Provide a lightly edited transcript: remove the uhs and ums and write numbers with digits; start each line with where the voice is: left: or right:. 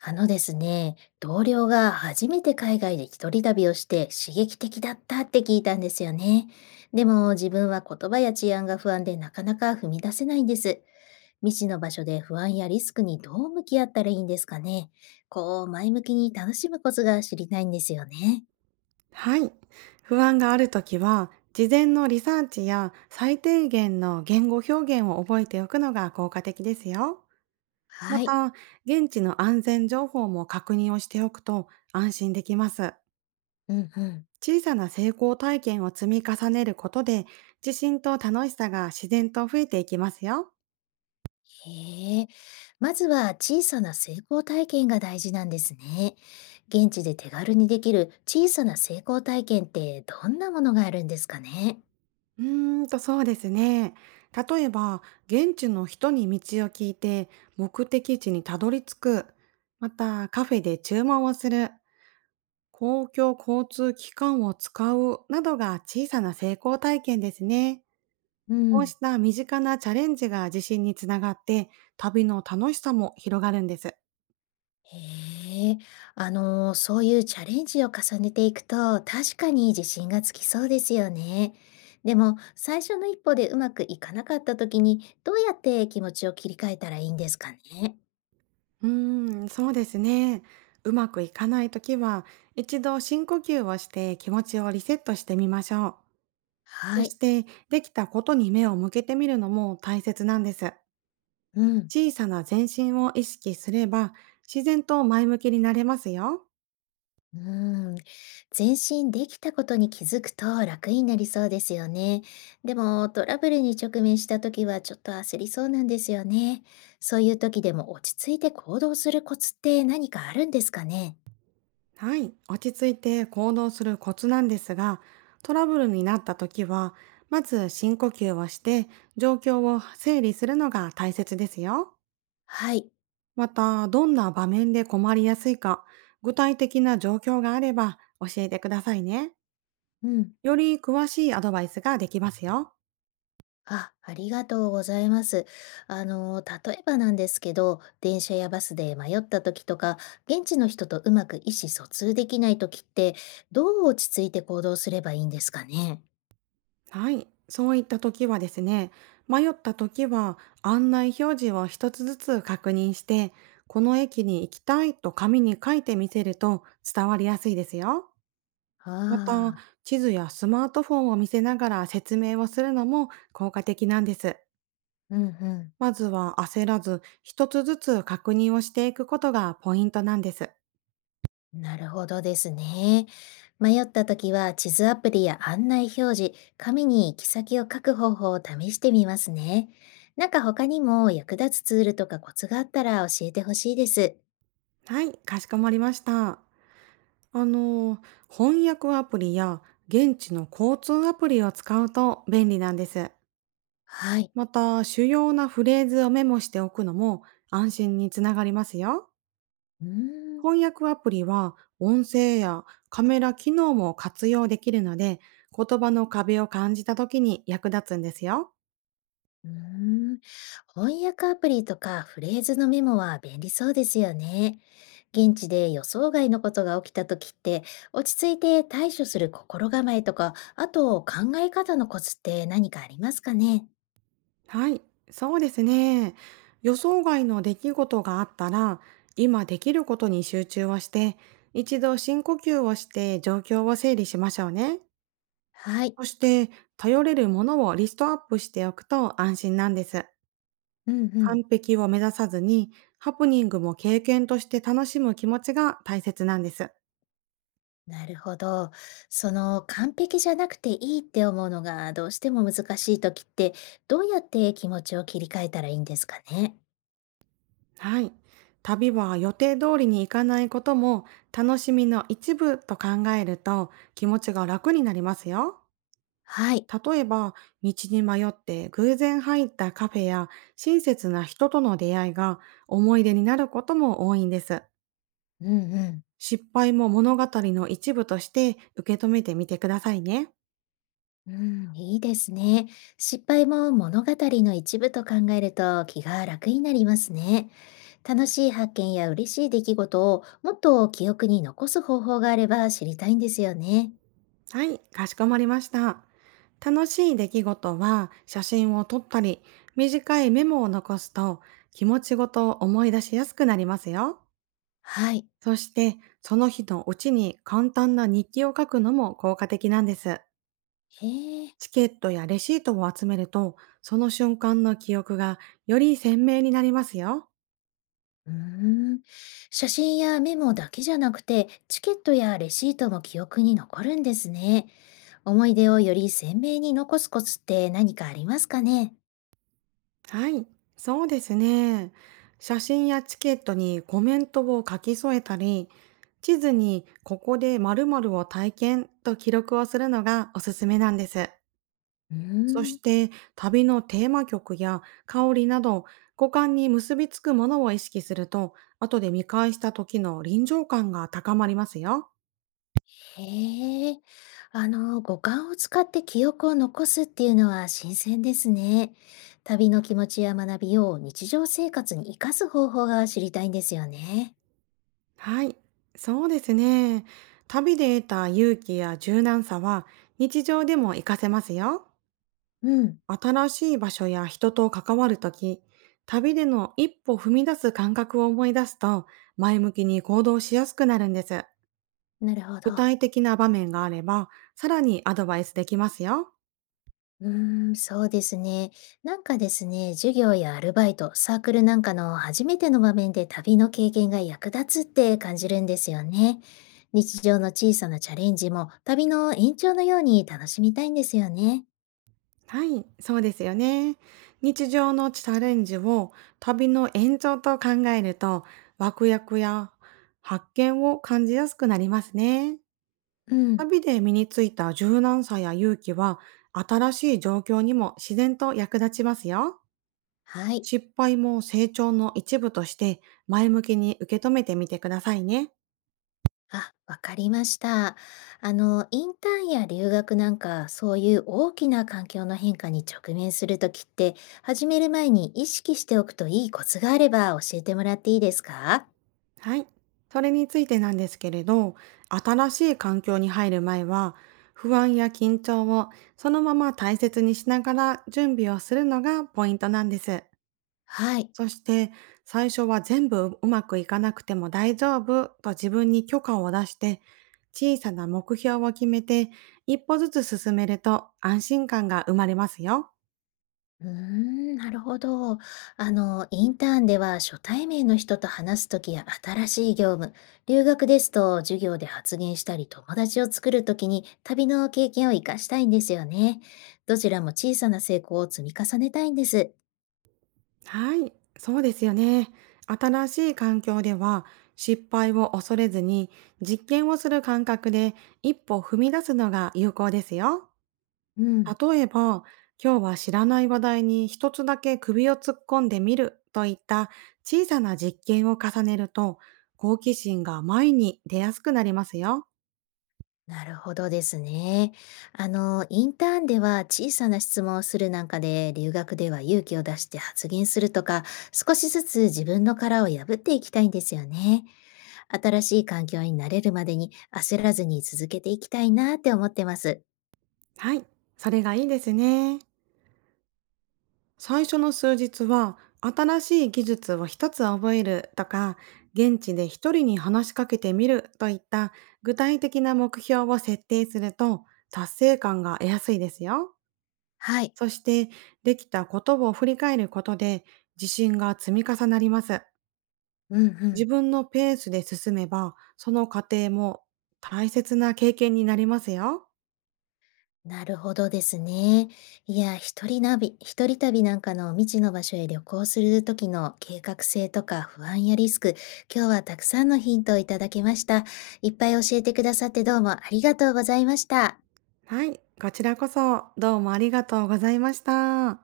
left: あのですね、同僚が初めて海外で一人旅をして刺激的だったって聞いたんですよね。でも自分は言葉や治安が不安でなかなか踏み出せないんです。未知の場所で不安やリスクにどう向き合ったらいいんですかね。こう前向きに楽しむコツが知りたいんですよね。
right: はい。不安があるときは、事前のリサーチや最低限の言語表現を覚えておくのが効果的ですよ。ま
left: はい。
right: た、現地の安全情報も確認をしておくと安心できます。
left: うんうん。
right: 小さな成功体験を積み重ねることで、自信と楽しさが自然と増えていきますよ。
left: へえ、まずは小さな成功体験が大事なんですね。現地で手軽にできる小さな成功体験ってどんなものがあるんですかね。
right: うーそうですね。例えば、現地の人に道を聞いて目的地にたどり着く。また、カフェで注文をする。公共交通機関を使うなどが小さな成功体験ですね。
left: う
right: こう
left: ん、
right: した身近なチャレンジが自信につながって、旅の楽しさも広がるんです。
left: へえ、あの、そういうチャレンジを重ねていくと確かに自信がつきそうですよね。でも最初の一歩でうまくいかなかった時にどうやって気持ちを切り替えたらいいんですかね。
right: うーん、そうですね。うまくいかないときは、一度深呼吸をして気持ちをリセットしてみましょう。
left: は
right: そ
left: い。
right: して、できたことに目を向けてみるのも大切なんです。
left: うん。
right: 小さな前進を意識すれば、自然と前向きになれますよ。
left: うーん、前進できたことに気づくと楽になりそうですよね。でもトラブルに直面した時はちょっと焦りそうなんですよね。そういう時でも落ち着いて行動するコツって何かあるんですかね。
right: はい、落ち着いて行動するコツなんですが、トラブルになった時は、まず深呼吸をして状況を整理するのが大切ですよ。
left: はい。
right: また、どんな場面で困りやすいか、具体的な状況があれば教えてくださいね。
left: うん。
right: より詳しいアドバイスができますよ。
left: あ、ありがとうございます。あの、例えばなんですけど、電車やバスで迷った時とか、現地の人とうまく意思疎通できない時って、どう落ち着いて行動すればいいんですかね。
right: はい、そういった時はですね、迷った時は案内表示を一つずつ確認して、この駅に行きたいと紙に書いてみせると伝わりやすいですよ。また、
left: ああ
right: 地図やスマートフォンを見せながら説明をするのも効果的なんです。
left: ー、うんうん。
right: まずは焦らず、一つずつ確認をしていくことがポイントなんです。
left: なるほどですね。迷った時は地図アプリや案内表示、紙に行き先を書く方法を試してみますね。なんか他にも役立つツールとかコツがあったら教えてほしいです。
right: はい、かしこまりました。あの翻訳アプリや現地の交通アプリを使うと便利なんです。
left: はい。
right: また、主要なフレーズをメモしておくのも安心につながりますよ。
left: うーん、
right: 翻訳アプリは音声やカメラ機能も活用できるので、言葉の壁を感じた時に役立つんですよ。
left: うーん。翻訳アプリとかフレーズのメモは便利そうですよね。現地で予想外のことが起きた時って落ち着いて対処する心構えとか、あと考え方のコツって何かありますかね。
right: はい、そうですね。予想外の出来事があったら、今できることに集中をして、一度深呼吸をして状況を整理しましょうね。
left: はい。
right: そして、頼れるものをリストアップしておくと安心なんです。
left: うんう
right: 完
left: ん。
right: 璧を目指さずに、ハプニングも経験として楽しむ気持ちが大切なんです。
left: なるほど。その完璧じゃなくていいって思うのがどうしても難しい時ってどうやって気持ちを切り替えたらいいんですかね。
right: はい。旅は予定通りに行かないことも楽しみの一部と考えると気持ちが楽になりますよ。
left: はい。
right: 例えば、道に迷って偶然入ったカフェや親切な人との出会いが思い出になることも多いんです。
left: うんうん。
right: 失敗も物語の一部として受け止めてみてくださいね。
left: うん、いいですね。失敗も物語の一部と考えると気が楽になりますね。楽しい発見や嬉しい出来事をもっと記憶に残す方法があれば知りたいんですよね。
right: はい、かしこまりました。楽しい出来事は写真を撮ったり、短いメモを残すと気持ちごとを思い出しやすくなりますよ。
left: はい。
right: そして、その日のうちに簡単な日記を書くのも効果的なんです。
left: へえ。
right: チケットやレシートを集めると、その瞬間の記憶がより鮮明になりますよ。
left: うーん、写真やメモだけじゃなくて、チケットやレシートも記憶に残るんですね。思い出をより鮮明に残すコツって何かありますかね。
right: はい、そうですね。写真やチケットにコメントを書き添えたり、地図にここで〇〇を体験と記録をするのがおすすめなんです。
left: うー
right: そし
left: ん、
right: て、旅のテーマ曲や香りなど五感に結びつくものを意識すると、後で見返した時の臨場感が高まりますよ。
left: へえ。あの、五感を使って記憶を残すっていうのは新鮮ですね。旅の気持ちや学びを日常生活に生かす方法が知りたいんですよね。
right: はい、そうですね。旅で得た勇気や柔軟さは日常でも活かせますよ。
left: うん、
right: 新しい場所や人と関わるとき、旅での一歩踏み出す感覚を思い出すと、前向きに行動しやすくなるんです。
left: なるほ
right: 具
left: ど。
right: 体的な場面があれば、さらにアドバイスできますよ。
left: うーん、そうですね。なんかですね、授業やアルバイト、サークルなんかの初めての場面で旅の経験が役立つって感じるんですよね。日常の小さなチャレンジも旅の延長のように楽しみたいんですよね。
right: はい、そうですよね。日常のチャレンジを旅の延長と考えると、ワクワクや発見を感じやすくなりますね。
left: うん。
right: 旅で身についた柔軟さや勇気は、新しい状況にも自然と役立ちますよ。
left: はい。
right: 失敗も成長の一部として前向きに受け止めてみてくださいね。
left: あ、わかりました。あの、インターンや留学なんか、そういう大きな環境の変化に直面するときって、始める前に意識しておくといいコツがあれば教えてもらっていいですか。
right: はい。それについてなんですけれど、新しい環境に入る前は、不安や緊張をそのまま大切にしながら準備をするのがポイントなんです。
left: はい。
right: そして、最初は全部うまくいかなくても大丈夫と自分に許可を出して、小さな目標を決めて一歩ずつ進めると安心感が生まれますよ。
left: うーん、なるほど。あの、インターンでは初対面の人と話すときや新しい業務、留学ですと授業で発言したり友達を作るときに旅の経験を活かしたいんですよね。どちらも小さな成功を積み重ねたいんです。
right: はい、そうですよね。新しい環境では失敗を恐れずに実験をする感覚で一歩踏み出すのが有効ですよ。
left: うん、
right: 例えば、今日は知らない話題に一つだけ首を突っ込んでみるといった小さな実験を重ねると好奇心が前に出やすくなりますよ。
left: なるほどですね。あの、インターンでは小さな質問をするなんかで、留学では勇気を出して発言するとか、少しずつ自分の殻を破っていきたいんですよね。新しい環境に慣れるまでに焦らずに続けていきたいなって思ってます。
right: はい、それがいいですね。最初の数日は新しい技術を一つ覚えるとか現地で一人に話しかけてみるといった具体的な目標を設定すると達成感が得やすいですよ。
left: はい。
right: そして、できたことを振り返ることで自信が積み重なります。
left: うんう
right: 自
left: ん。
right: 分のペースで進めばその過程も大切な経験になりますよ。
left: なるほどですね。いや、一人ナビ、一人旅なんかの未知の場所へ旅行するときの計画性とか不安やリスク、今日はたくさんのヒントをいただきました。いっぱい教えてくださってどうもありがとうございました。
right: はい、こちらこそどうもありがとうございました。